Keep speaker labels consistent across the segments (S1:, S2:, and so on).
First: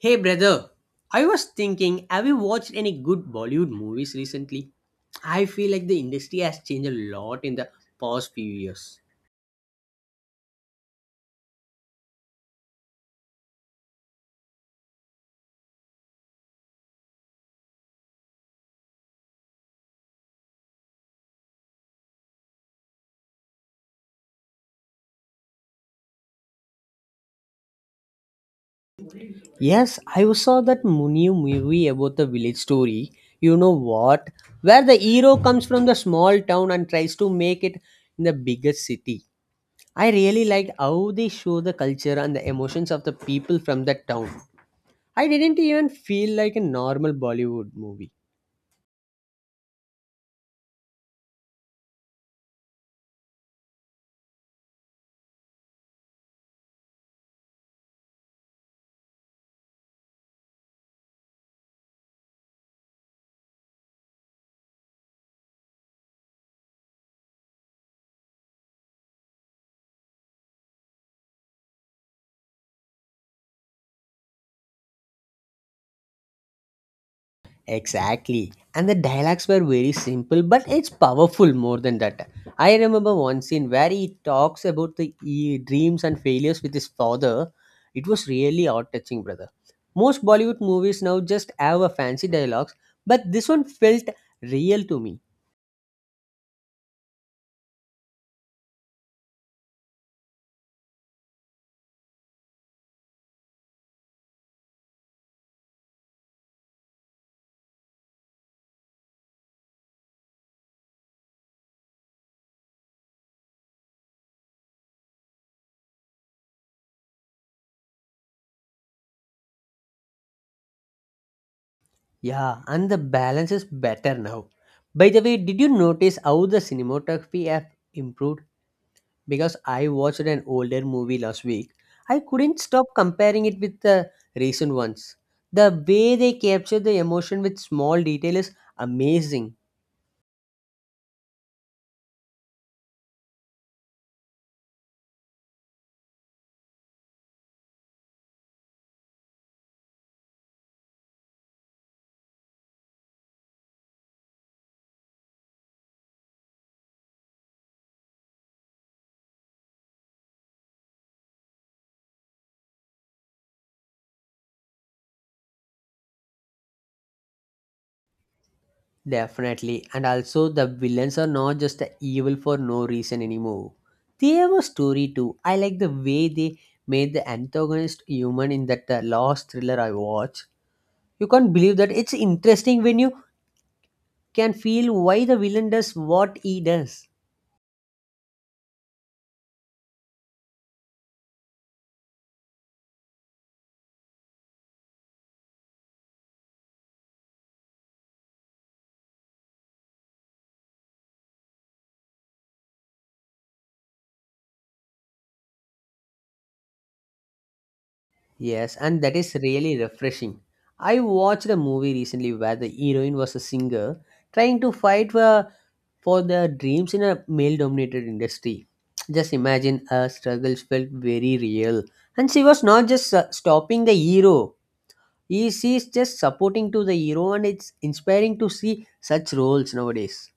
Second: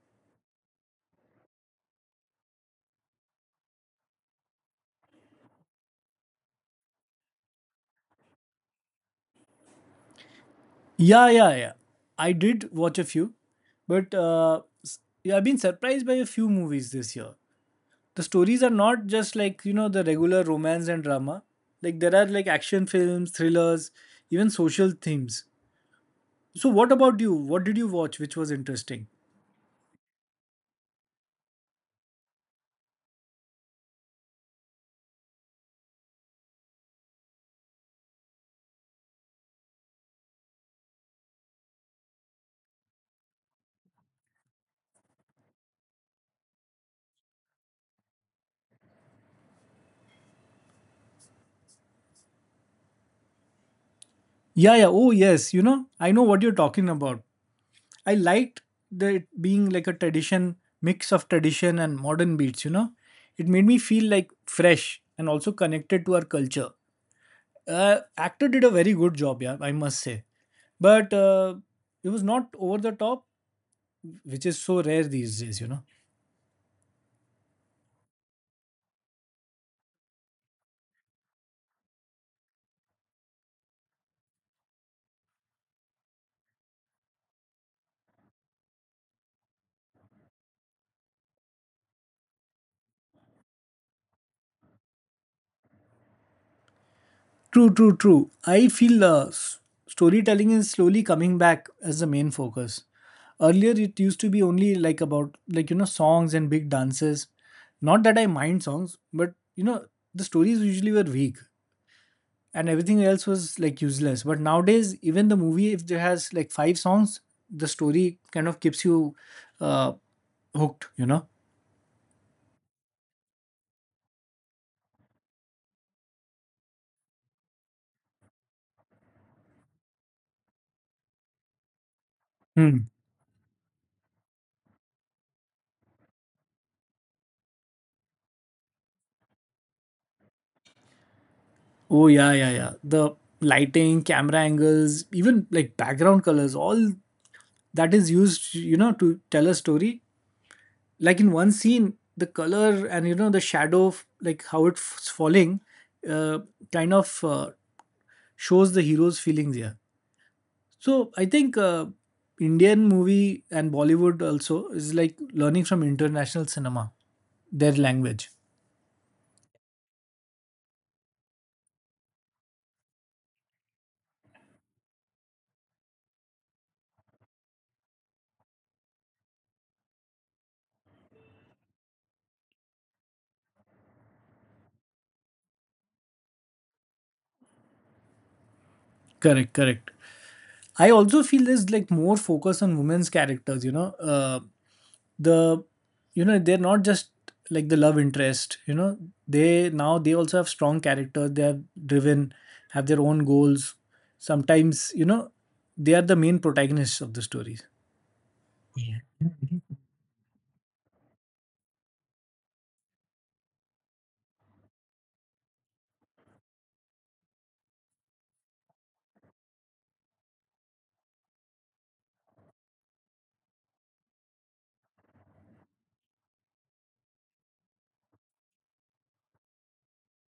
S1: Hey brother, I was thinking, have you watched any good Bollywood movies recently? I feel like the industry has changed a lot in the past few years.
S2: Yeah, yeah, yeah. I did watch a few, but yeah, I've been surprised by a few movies this year. The stories are not just the regular romance and drama. Like, there are like action films, thrillers, even social themes. So, what about you? What did you watch which was interesting?
S1: Yes, I saw that Munio movie about the village story. You know what? Where the hero comes from the small town and tries to make it in the biggest city. I really liked how they show the culture and the emotions of the people from that town. I didn't even feel like a normal Bollywood movie.
S2: Yeah, yeah. Oh, yes. You know, I know what you're talking about. I liked the it being like a tradition, mix of tradition and modern beats, you know. It made me feel like fresh and also connected to our culture. Actor did a very good job, yeah, I must say. But It was not over the top, which is so rare these days, you know.
S1: Exactly. And the dialogues were very simple, but it's powerful more than that. I remember one scene where he talks about the dreams and failures with his father. It was really heart touching, brother. Most Bollywood movies now just have a fancy dialogues, but this one felt real to me.
S2: True, true, true. I feel storytelling is slowly coming back as the main focus. Earlier, it used to be only like about, songs and big dances. Not that I mind songs, but, you know, the stories usually were weak and everything else was like useless. But nowadays, even the movie, if there has like five songs, the story kind of keeps you uh, hooked, you know?
S1: Yeah, and the balance is better now. By the way, did you notice how the cinematography have improved? Because I watched an older movie last week. I couldn't stop
S2: Hmm.
S1: comparing it with the recent ones. The way they capture the emotion with small detail is amazing,
S2: Oh, yeah, yeah, yeah. The lighting, camera angles, even like background colors, all that is used, you know, to tell a story. Like in one scene, the color and, you know, the shadow, of, like how it's falling, uh, kind of shows the hero's feelings here. So I think Indian movie and Bollywood also is like learning from international cinema, their language.
S1: definitely. And also, the villains are not just the evil for no reason anymore. They have a story too. I like the way they made the antagonist human in that last thriller I watched. You can't believe that it's interesting when you can feel why the villain does what he does.
S2: Correct, correct. I also feel there's like more focus on women's characters, you know. The they're not just like the love interest, you know. They now they also have strong characters, they have driven, have their own goals. Sometimes, you know, they are the main protagonists of the stories.
S1: Yes,
S2: Yeah.
S1: and that is
S2: Mhm.
S1: really refreshing. I watched a movie recently where the heroine was a singer trying to for their dreams in a male dominated industry. Just imagine her struggles felt very real. And she was not just stopping the hero, she is just supporting to the hero, and it's inspiring to see such roles nowadays.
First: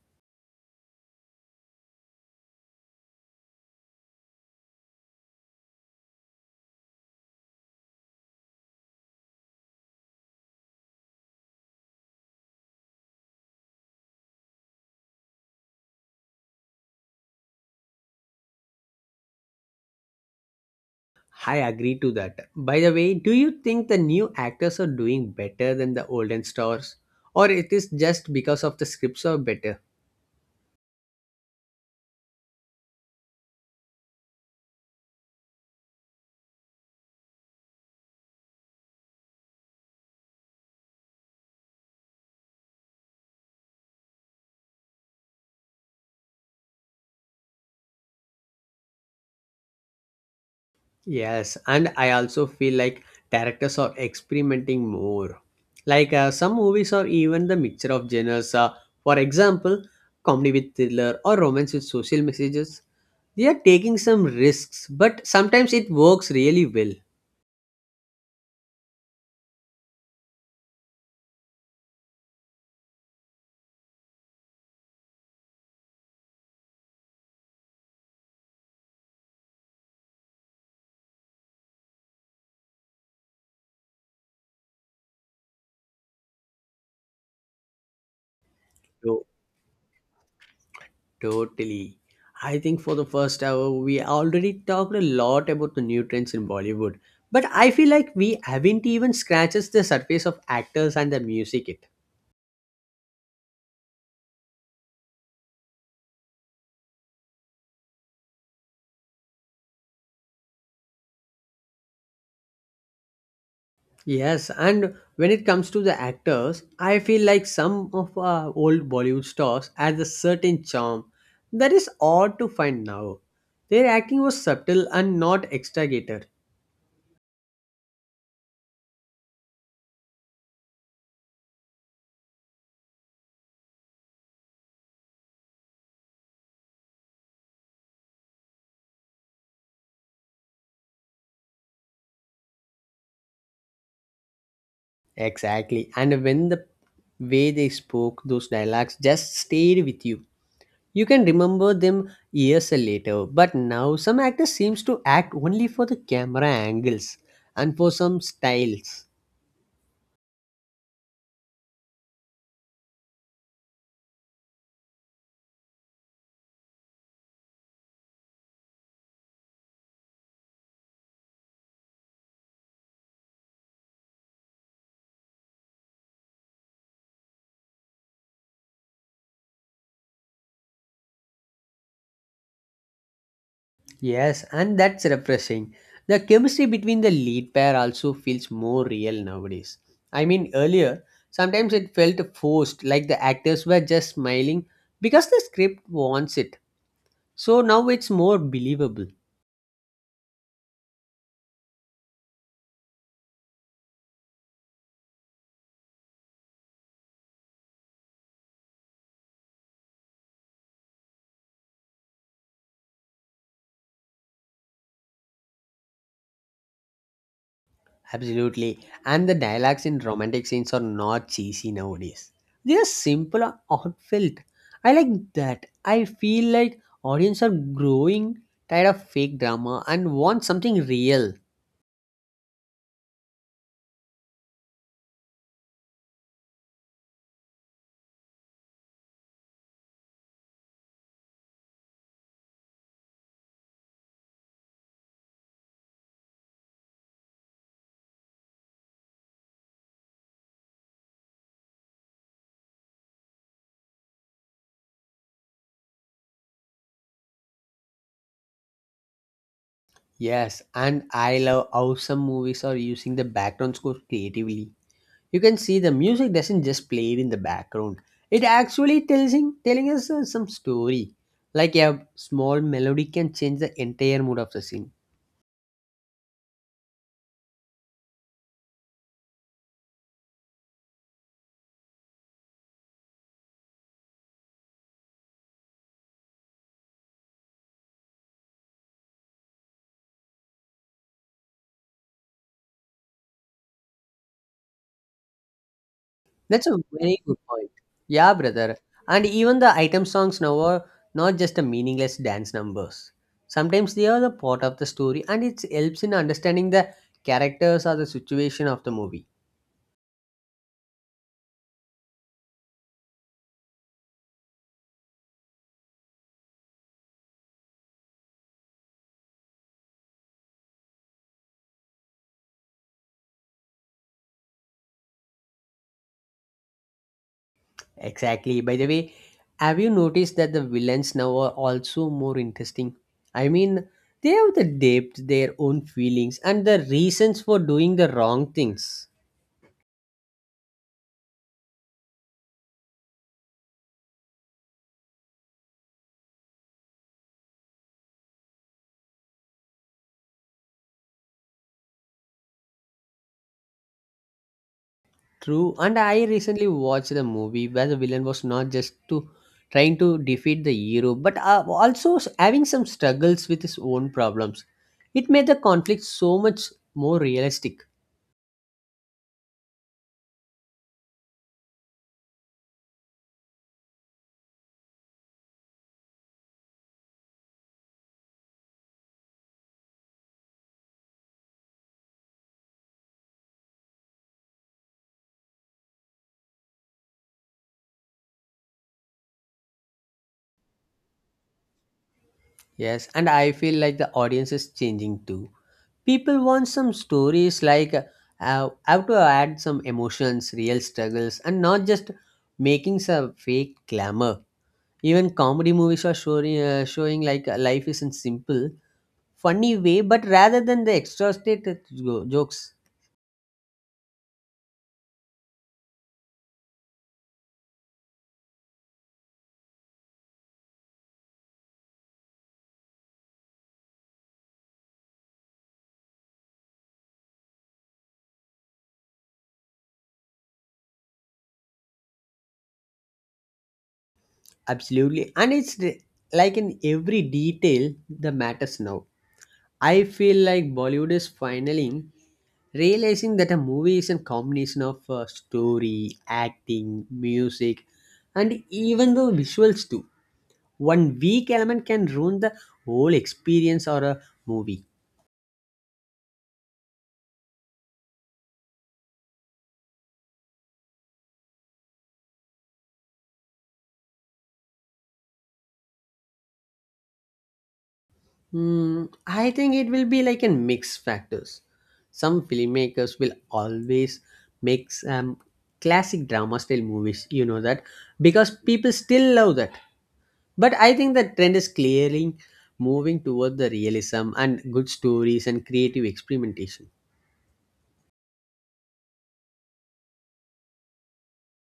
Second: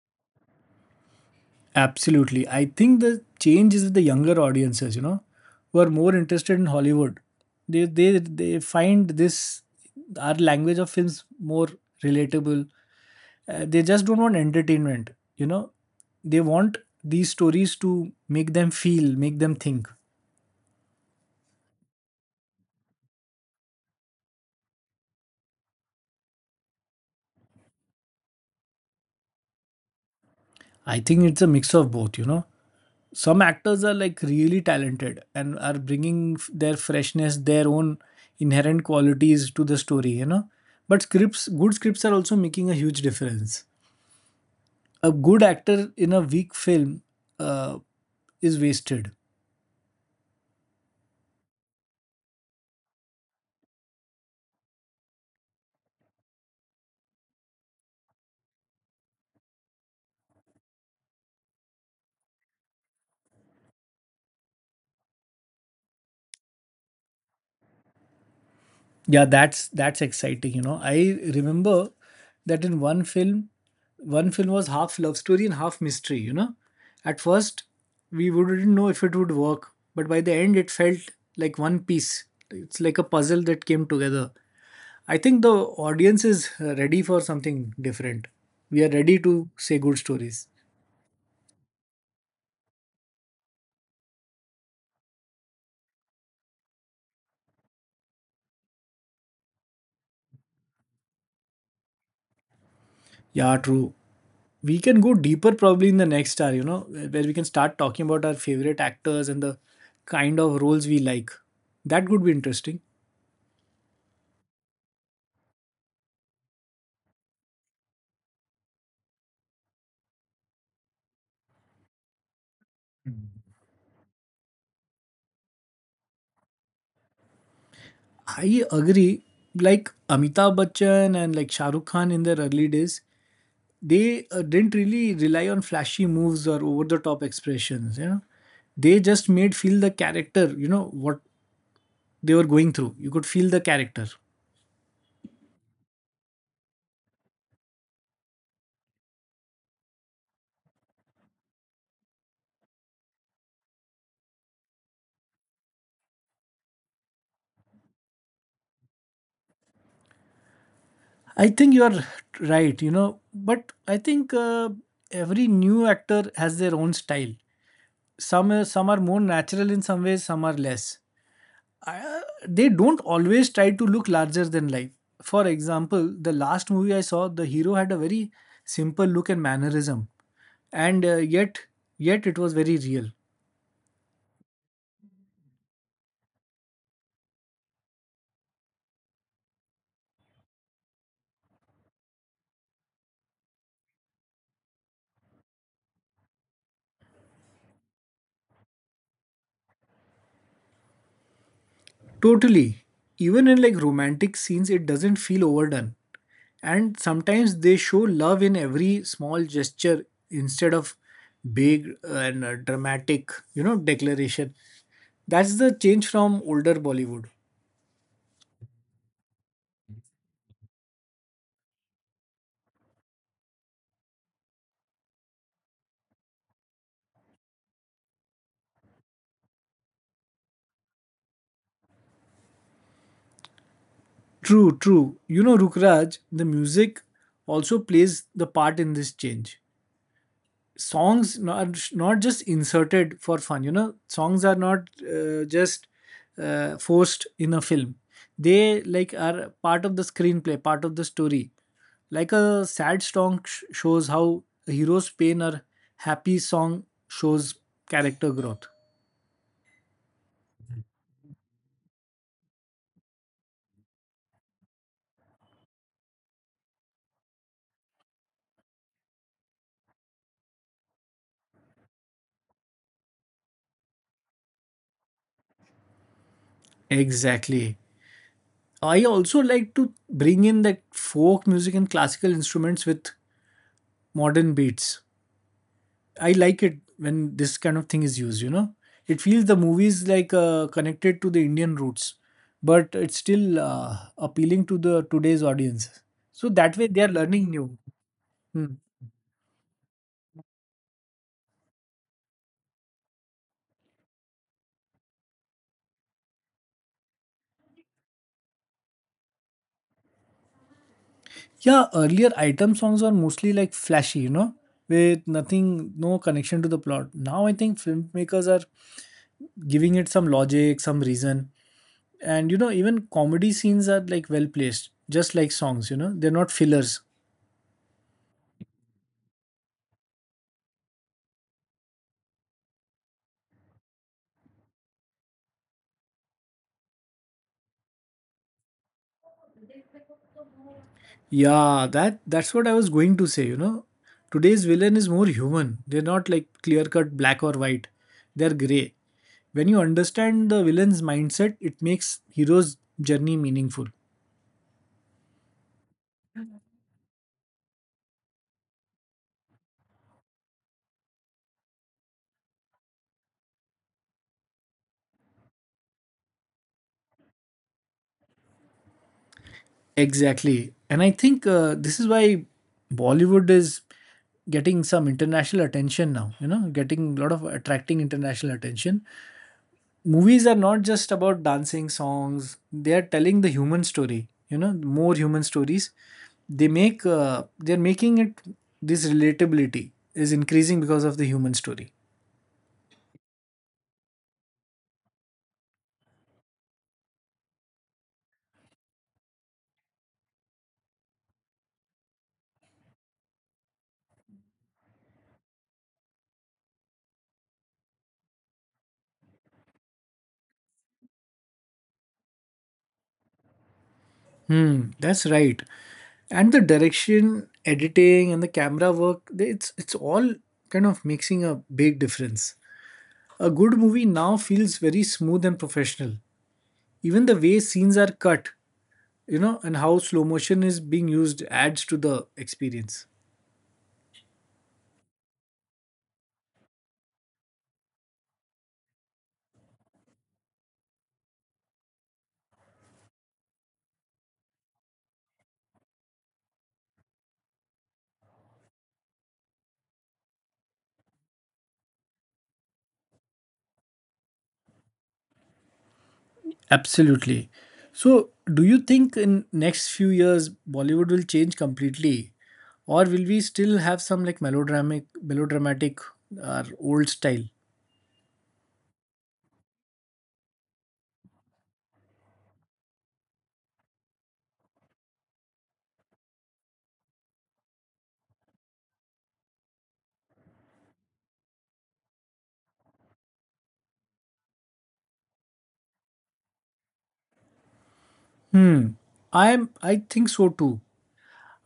S2: Absolutely. I think the change is with the younger audiences, you know, who are more interested in Hollywood. They find this our language of films more relatable, they just don't want entertainment, you know, they want these stories to make them feel, make them think.
S1: I agree to that. By the way, do you think the new actors are doing better than the olden stars? Or it is just because of the scripts are better?
S2: I think it's a mix of both, you know. Some actors are like really talented and are bringing their freshness, their own inherent qualities to the story, you know. But scripts, good scripts are also making a huge difference. A good actor in a weak film, uh, is wasted.
S1: Yes, and I also feel like directors are experimenting more. Like some movies are even the mixture of genres. For example, comedy with thriller or romance with social messages. They are taking some risks, but sometimes it works really well.
S2: Yeah, that's exciting. You know, I remember that in one film was half love story and half mystery. You know, at first we wouldn't know if it would work, but by the end it felt like one piece. It's like a puzzle that came together. I think the audience is ready for something different. We are ready
S1: To-
S2: to say good stories.
S1: Totally. I think for the first hour, we already talked a lot about the new trends in Bollywood. But I feel like we haven't even scratched the surface of actors and the music yet.
S2: Yeah, true. We can go deeper probably in the next hour, you know, where we can start talking about our favorite actors and the kind of roles we like. That would be interesting.
S1: Yes, and when it comes to the actors, I feel like some of our old Bollywood stars has a certain charm that is odd to find now. Their acting was subtle and not exaggerated.
S2: I agree. Like Amitabh Bachchan and like Shah Rukh Khan in their early days, they didn't really rely on flashy moves or over the top expressions, you know. They just made feel the character, you know, what they were going through. You could feel the character.
S1: Exactly, and when the way they spoke those dialogues just stayed with you. You can remember them years later, but now some actors seems to act only for the camera angles and for some styles.
S2: I think you are right, you know, but I think every new actor has their own style. Some are more natural, in some ways some are less. I- uh, they don't always try to look larger than life. For example, the last movie I saw, the hero had a very simple look and mannerism, and yet it was very real.
S1: Yes, and that's refreshing. The chemistry between the lead pair also feels more real nowadays. I mean, earlier, sometimes it felt forced, like the actors were just smiling because the script wants it. So now it's more believable.
S2: Totally. Even in like romantic scenes it doesn't feel overdone, and sometimes they show love in every small gesture instead of big and dramatic, you know, declaration. That's the change from older Bollywood.
S1: Absolutely. And the dialogues in romantic scenes are not cheesy nowadays. They are simple and heartfelt. I like that. I feel like audience are growing tired of fake drama and want something real.
S2: True, true. You know, Rukraj, the music also plays the part in this change. Songs not just inserted for fun. You know, songs are not just forced in a film. They like are part of the screenplay, part of the story. Like a sad song shows how a hero's pain, or happy song shows character growth.
S1: Yes, and I love how some movies are using the background score creatively. You can see the music doesn't just play it in the background. It actually telling us some story. Like a small melody can change the entire mood of the scene.
S2: Exactly. I also like to bring in that folk music and classical instruments with modern beats. I like it when this kind of thing is used, you know. It feels the movies like connected to the Indian roots, but it's still appealing to the today's audience. So
S1: That's a
S2: that way they are
S1: very good
S2: learning
S1: point.
S2: new.
S1: Yeah,
S2: Hmm.
S1: brother. And even the item songs now are not just a meaningless dance numbers. Sometimes they are the part of the story and it helps in understanding the characters or the situation of the movie.
S2: Yeah, earlier item songs were mostly like flashy, you know, with nothing, no connection to the plot. Now I think filmmakers are giving it some logic, some reason. And you know, even comedy scenes are like well placed, just like songs, you know, they're not fillers.
S1: Exactly. By the way, have you noticed that the villains now are also more interesting? I mean, they have the depth, their own feelings, and the reasons for doing the wrong things.
S2: Yeah, that's what I was going to say, you know. Today's villain is more human. They're not like clear-cut black or white. They're gray. When you understand the villain's mindset, it makes hero's journey meaningful.
S1: True. And I recently watched a movie where the villain was not just to trying to defeat the hero, but having some struggles with his own problems. It made the conflict so much more realistic.
S2: Exactly. And I think this is why Bollywood is getting some international attention now, you know, getting a lot of attracting international attention. Movies are not just about dancing songs, they are telling the human story, you know, more human stories. They're making it, this relatability is increasing because of the human story.
S1: Yes, and I feel like the audience is changing too. People want some stories like have to add some emotions, real struggles, and not just making some fake glamour. Even comedy movies are showing like life isn't simple funny way, but rather than the extra stated jokes.
S2: Hmm, that's right. And the direction, editing and the camera work, it's all kind of making a big difference. A good movie now feels very smooth and professional. Even the way scenes are cut, you know, and how slow motion is being used adds to the experience.
S1: Absolutely. And like in every detail, the matters now. I feel like Bollywood is finally realizing that a movie is a combination of story, acting, music, and even the visuals too. One weak element can ruin the whole experience or a movie.
S2: Absolutely. So, do you think in next few years Bollywood will change completely, or will we still have some like melodramatic, or old style?
S1: Hmm, I think it will be like a mix factors. Some filmmakers will always make classic drama style movies, you know that, because people still love that. But I think the trend is clearly moving toward the realism and good stories and creative experimentation.
S2: Hmm. I think so too.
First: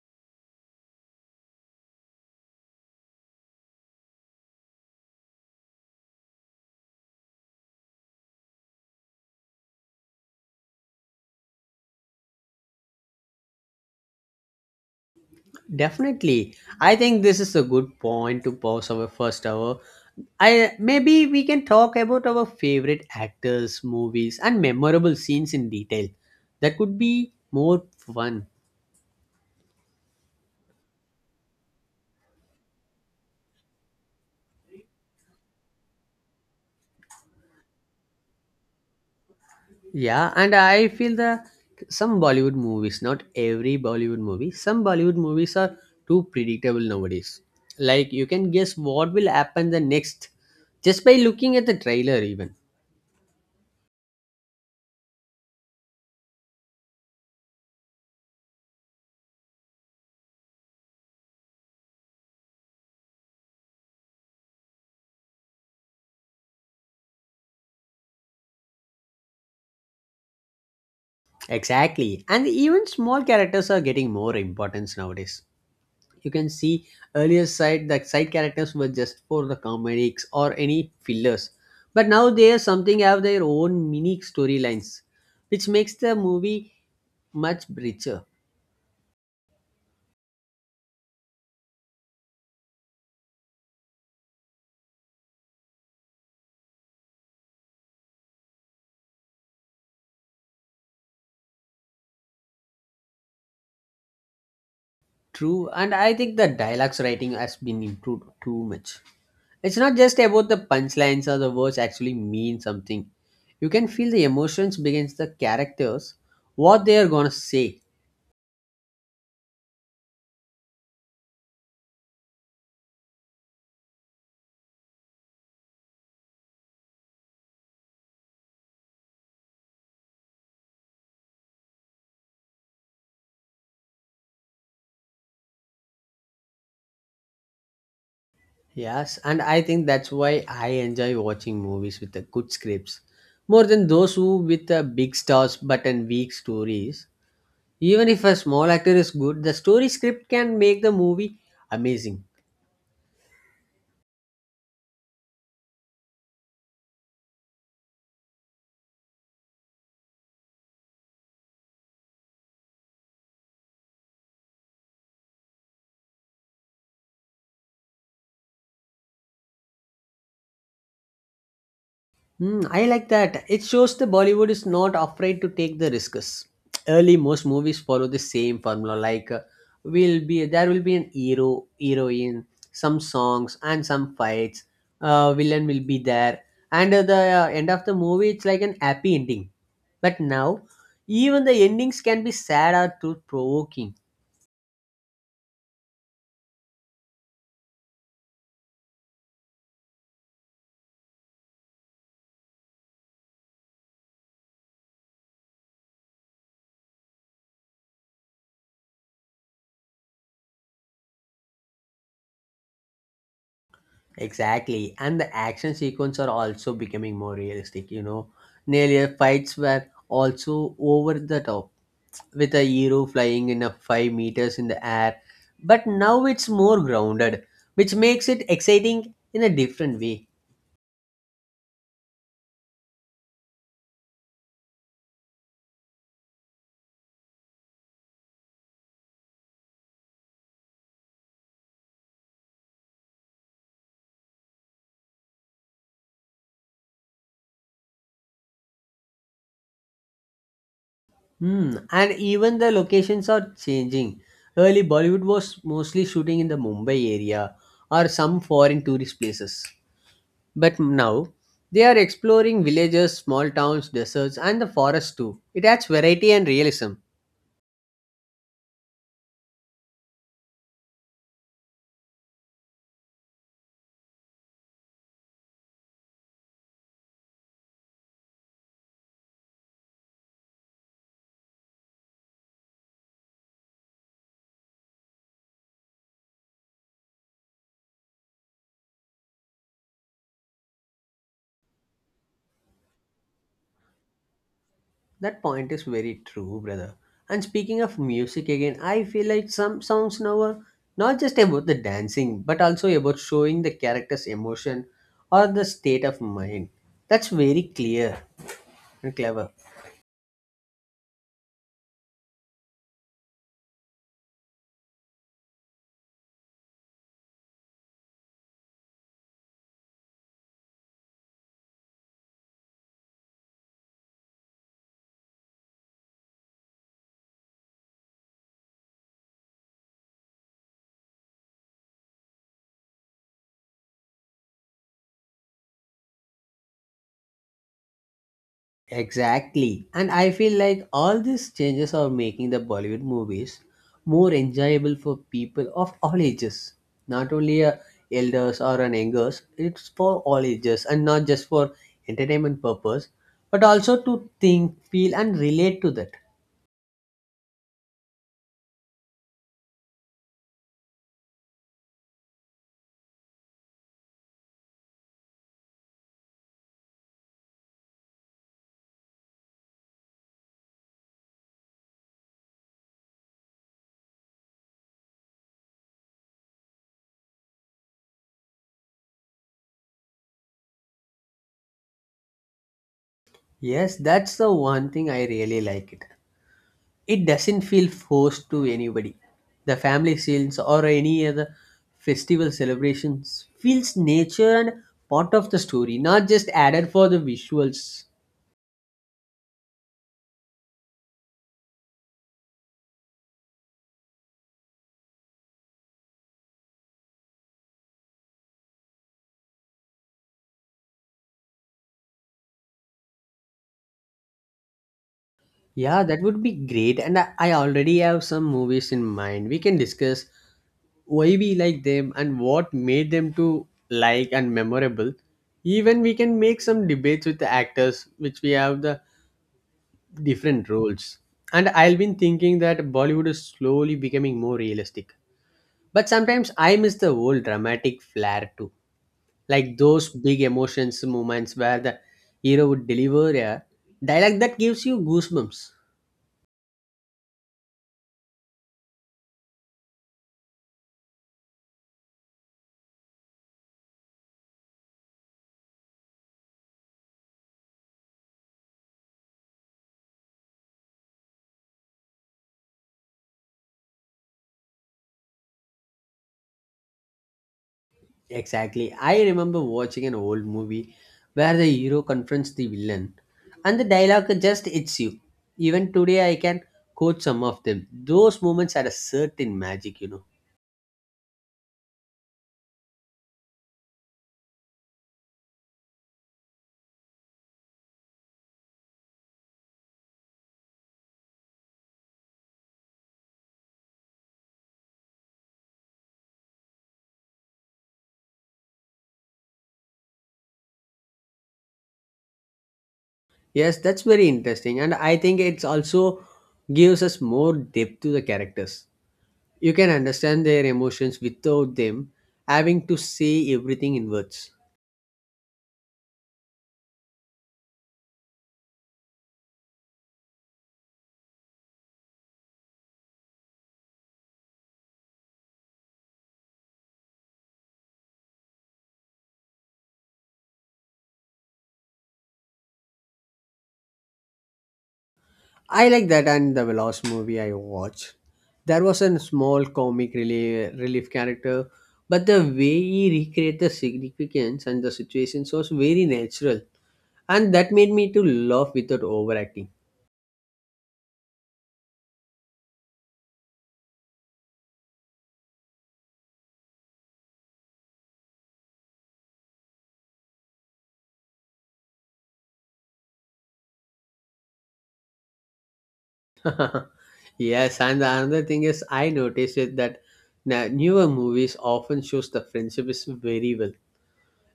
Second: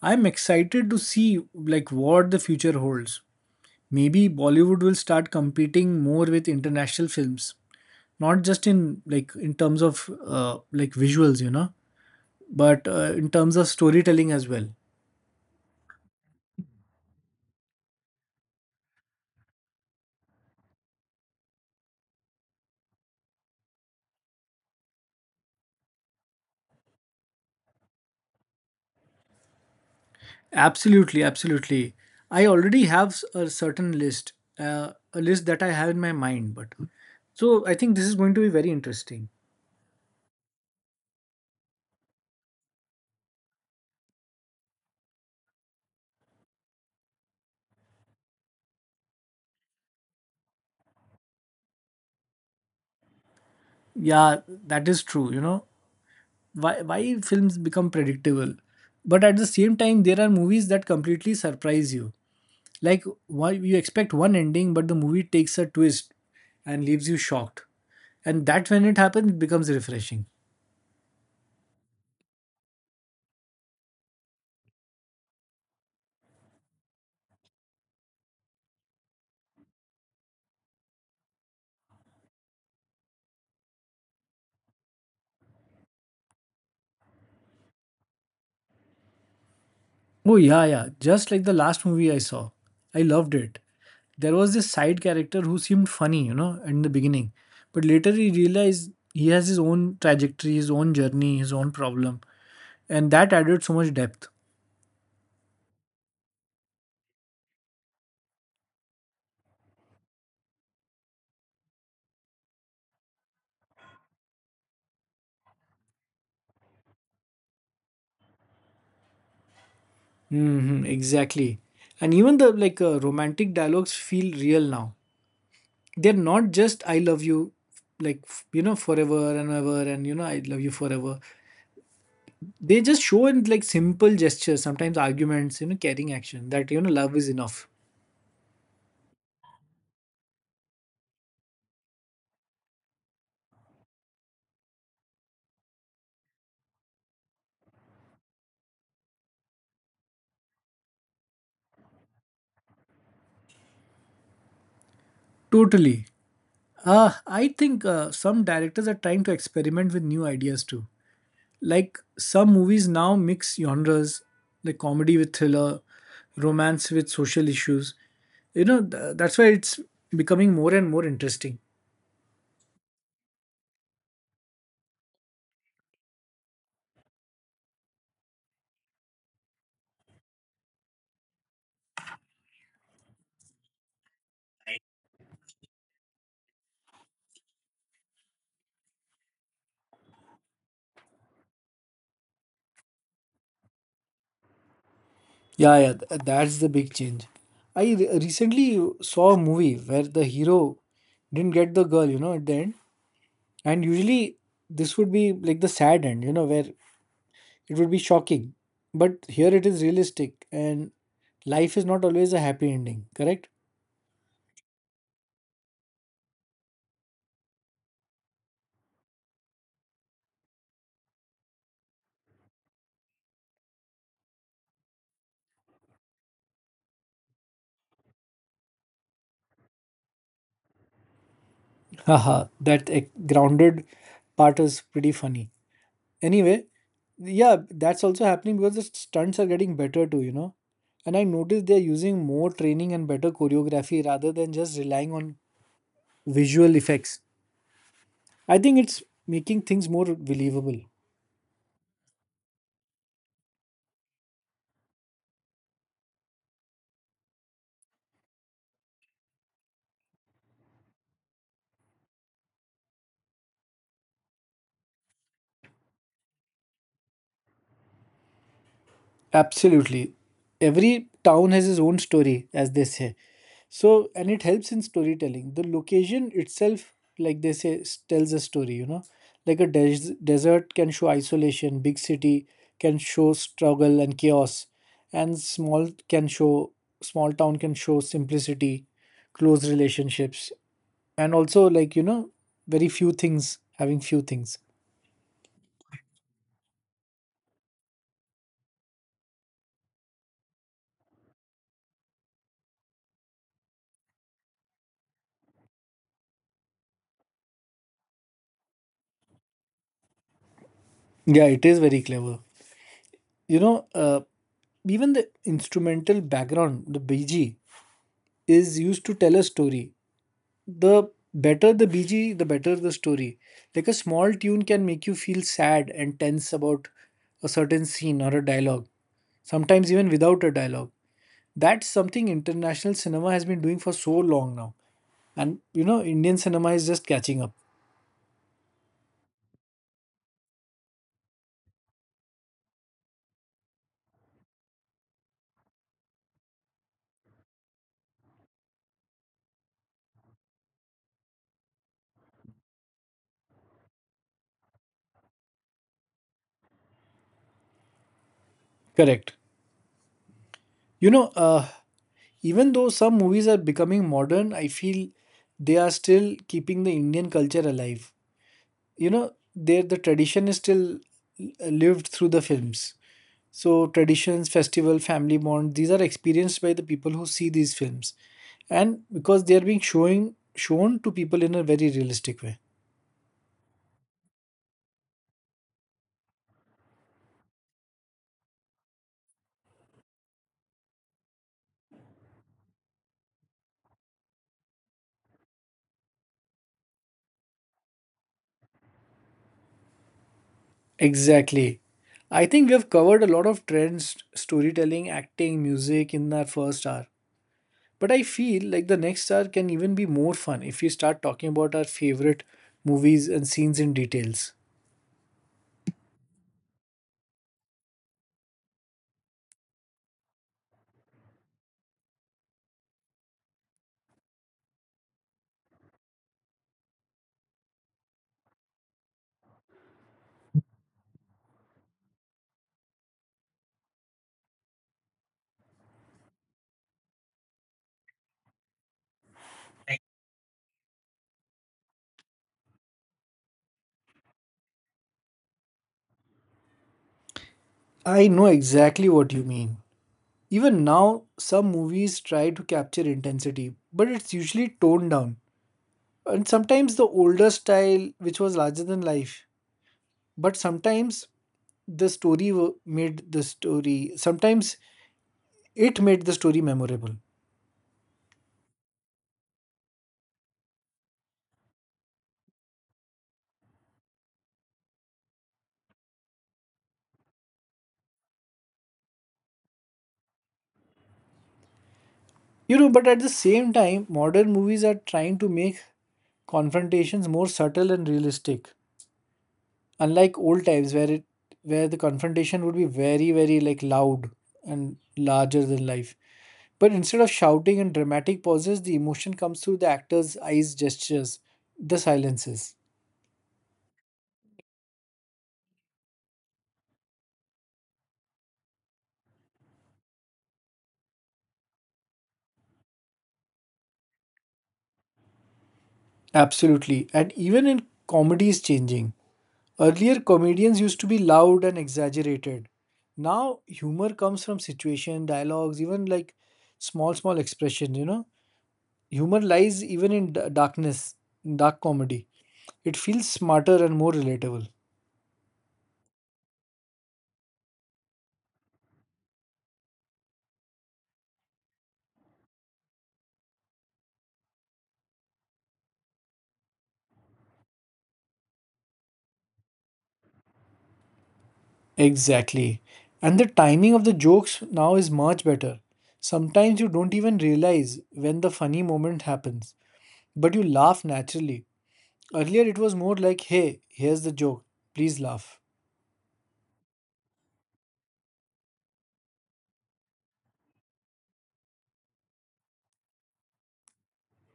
S2: I'm excited to see like what the future holds. Maybe Bollywood will start competing more with international films, not just in like in terms of like visuals, you know, but in terms of storytelling as well.
S1: Definitely. I think this is a good point to pause our first hour. I maybe we can talk about our favorite actors, movies, and memorable scenes in detail. That could be more fun.
S2: Absolutely, absolutely. I already have a certain list, a list that I have in my mind. But so I think this is going to be very interesting.
S1: Yeah, and I feel the some Bollywood movies, not every Bollywood movie, some Bollywood movies are too predictable nowadays. Like you can guess what will happen the next just by looking at the trailer even.
S2: Yeah, that is true. You know why films become predictable, but at the same time there are movies that completely surprise you. Like why you expect one ending, but the movie takes a twist and leaves you shocked. And that when it happens, it becomes refreshing.
S1: Exactly. And even small characters are getting more importance nowadays. You can see earlier side the side characters were just for the comics or any fillers. But now they are something have their own unique storylines, which makes the movie much richer.
S2: Oh yeah, yeah. Just like the last movie I saw, I loved it. There was this side character who seemed funny, you know, in the beginning. But later he realized he has his own trajectory, his own journey, his own problem. And that added so much depth.
S1: True, and I think the dialogues writing has been improved too much. It's not just about the punchlines or the words actually mean something. You can feel the emotions begins the characters, what they are gonna say.
S2: Hmm, exactly. And even the like romantic dialogues feel real now. They're not just "I love you," like you know, forever and ever, and you know, "I love you forever." They just show in like simple gestures, sometimes arguments, you know, caring action that, you know, love is enough.
S1: Yes, and I think that's why I enjoy watching movies with the good scripts more than those who with the big stars but and weak stories. Even if a small actor is good, the story script can make the movie amazing.
S2: Totally. I think some directors are trying to experiment with new ideas too. Like some movies now mix genres, like comedy with thriller, romance with social issues. You know, that's why it's becoming more and more interesting.
S1: Hmm, I like that. It shows the Bollywood is not afraid to take the risks. Early, most movies follow the same formula. Like, will be there will be an hero, heroine, some songs, and some fights. Villain will be there, and the end of the movie it's like an happy ending. But now, even the endings can be sad or thought-provoking.
S2: Yeah, yeah, that's the big change. I recently saw a movie where the hero didn't get the girl, you know, at the end. And usually this would be like the sad end, you know, where it would be shocking. But here it is realistic, and life is not always a happy ending, correct?
S1: Exactly, and the action sequence are also becoming more realistic. You know, nearly fights were also over the top with a hero flying in a 5 meters in the air, but now it's more grounded, which makes it exciting in a different way.
S2: Haha, that grounded part is pretty funny. Anyway, yeah, that's also happening because the stunts are getting better too, you know. And I noticed they're using more training and better choreography rather than just relying on visual effects. I think it's making things more believable.
S1: Hmm. And even the locations are changing. Early Bollywood was mostly shooting in the Mumbai area or some foreign tourist places, but now they are exploring villages, small towns, deserts, and the forest too. It adds variety and realism.
S2: Absolutely. Every town has its own story, as they say. So, and it helps in storytelling. The location itself, like they say, tells a story, you know. Like a desert can show isolation, big city can show struggle and chaos, and small town can show simplicity, close relationships, and also like, you know, very few things, having few things.
S1: That point is very true, brother. And speaking of music again, I feel like some songs now are not just about the dancing, but also about showing the character's emotion or the state of mind. That's very clear and clever.
S2: Yeah, it is very clever. You know, even the instrumental background, the BG, is used to tell a story. The better the BG, the better the story. Like a small tune can make you feel sad and tense about a certain scene or a dialogue, sometimes even without a dialogue. That's something international cinema has been doing for so long now. And, you know, Indian cinema is just catching up.
S1: Exactly. And I feel like all these changes are making the Bollywood movies more enjoyable for people of all ages. Not only elders or an youngers, it's for all ages and not just for entertainment purpose, but also to think, feel and relate to that.
S2: Correct. You know, even though some movies are becoming modern, I feel they are still keeping the Indian culture alive. You know there the tradition is still lived through the films. So traditions, festival, family bond, these are experienced by the people who see these films, and because they are being showing shown to people in a very realistic way.
S1: Yes, that's the one thing I really like it. It doesn't feel forced to anybody. The family sales or any other festival celebrations feels nature and part of the story, not just added for the visuals.
S2: Exactly. I think we have covered a lot of trends, storytelling, acting, music in our first hour, but I feel like the next hour can even be more fun if we start talking about our favorite movies and scenes in details.
S1: Yeah, that would be great. And I already have some movies in mind. We can discuss why we like them and what made them to like and memorable. Even we can make some debates with the actors, which we have the different roles. And I've been thinking that Bollywood is slowly becoming more realistic. But sometimes I miss the old dramatic flair too. Like those big emotions moments where the hero would deliver a dialogue that gives you goosebumps.
S2: I know exactly what you mean. Even now, some movies try to capture intensity, but it's usually toned down. And sometimes the older style, which was larger than life, but sometimes the story wa- made the story, sometimes it made the story memorable.
S1: Exactly. I remember watching an old movie where the hero confronts the villain and the dialogue just hits you. Even today I can quote some of them. Those moments had a certain magic, you know.
S2: You know, but at the same time, modern movies are trying to make confrontations more subtle and realistic. Unlike old times where it where the confrontation would be very very like loud and larger than life, but instead of shouting and dramatic pauses the emotion comes through the actors eyes, gestures, the silences.
S1: Yes, that's very interesting and I think it's also gives us more depth to the characters. You can understand their emotions without them having to say everything in words.
S2: Absolutely. And even in comedy is changing. Earlier comedians used to be loud and exaggerated. Now humor comes from situation, dialogues, even like small small expression, you know. Humor lies even in darkness, in dark comedy. It feels smarter and more relatable.
S1: I like that and the last movie I watched. There was a small relief character, but the way he recreated the significance and the situations was very natural. And that made me to laugh without overacting.
S2: Exactly. And the timing of the jokes now is much better. Sometimes you don't even realize when the funny moment happens, but you laugh naturally. Earlier it was more like, hey, here's the joke, please laugh.
S1: Yes, and the another thing is I noticed it that newer movies often shows the friendship is very well.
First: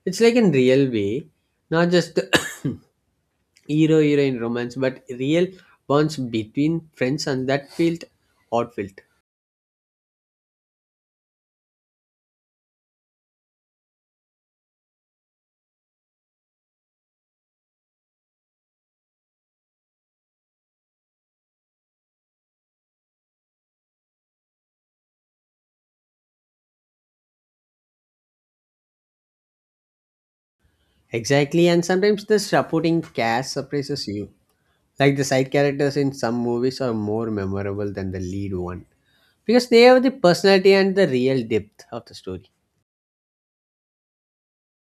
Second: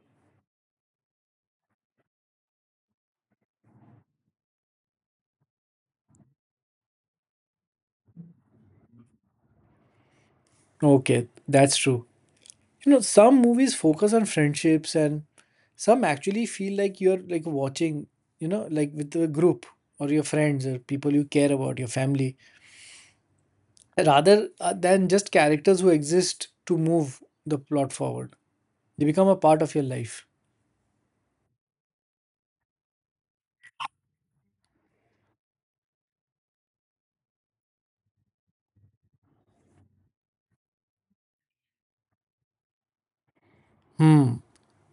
S1: It's like in real way, not just hero heroine romance, but real bonds between friends, and that felt.
S2: Okay, that's true. You know, some movies focus on friendships and some actually feel like you're like watching, you know, like with a group or your friends or people you care about, your family. Rather than just characters who exist to move the plot forward. They become a part of your life.
S1: Exactly, and sometimes the supporting cast surprises you. Like the side characters in some movies are more memorable than the lead one because they have the personality and the real depth of the story.
S2: Hmm.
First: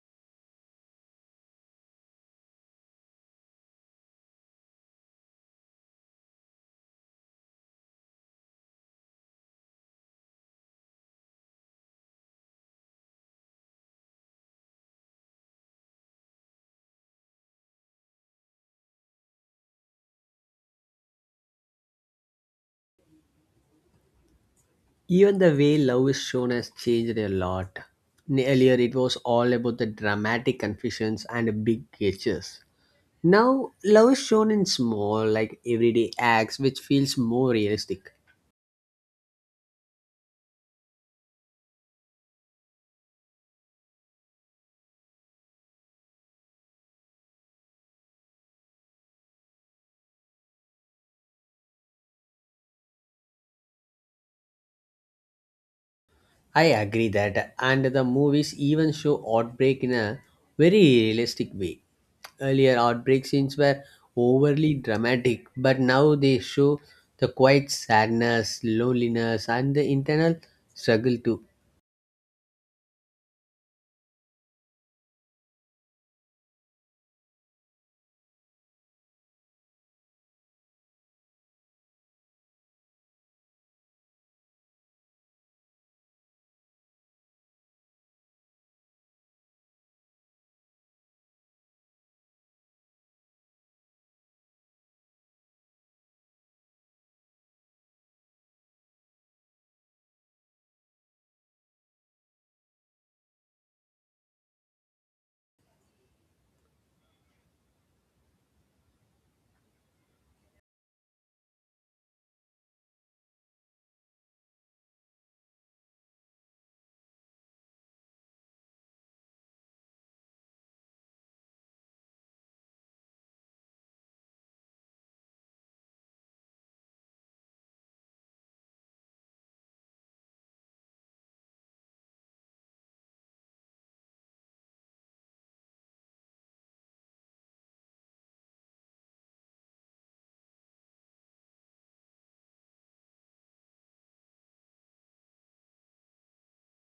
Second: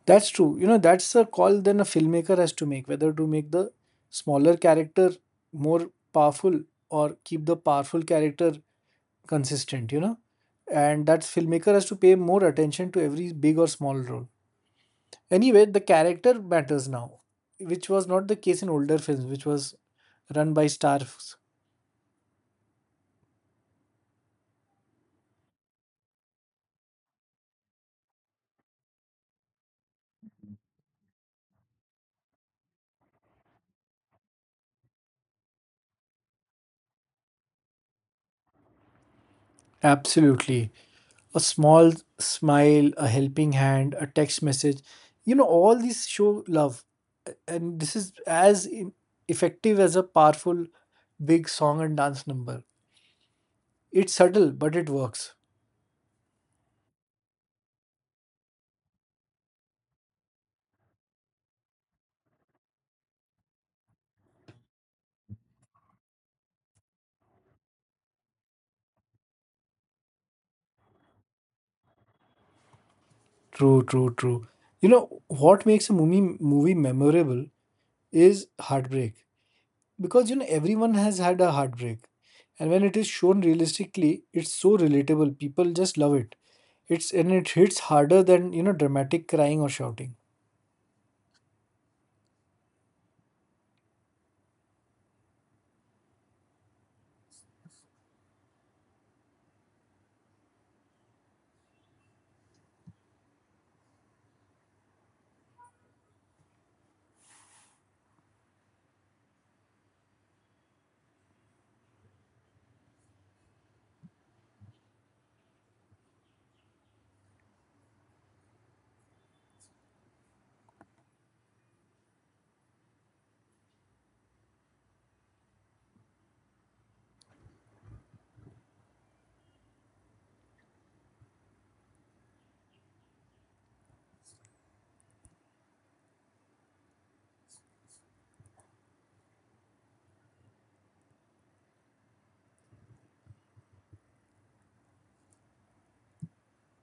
S2: That's true. You know, that's a call then a filmmaker has to make whether to make the smaller character more powerful or keep the powerful character consistent, you know. And that filmmaker has to pay more attention to every big or small role. Anyway, the character matters now, which was not the case in older films, which was run by stars.
S1: Even the way love is shown has changed a lot. Earlier, it was all about the dramatic confessions and big gestures. Now, love is shown in small, like everyday acts, which feels more realistic.
S2: Absolutely. A small smile, a helping hand, a text message. You know, all these show love. And this is as effective as a powerful big song and dance number. It's subtle, but it works.
S1: I agree that, and the movies even show outbreak in a very realistic way. Earlier outbreak scenes were overly dramatic, but now they show the quiet sadness, loneliness, and the internal struggle too.
S2: True, true, true. You know, what makes a movie memorable is heartbreak. Because you know, everyone has had a heartbreak. And when it is shown realistically, it's so relatable. People just love it. It hits harder than, you know, dramatic crying or shouting.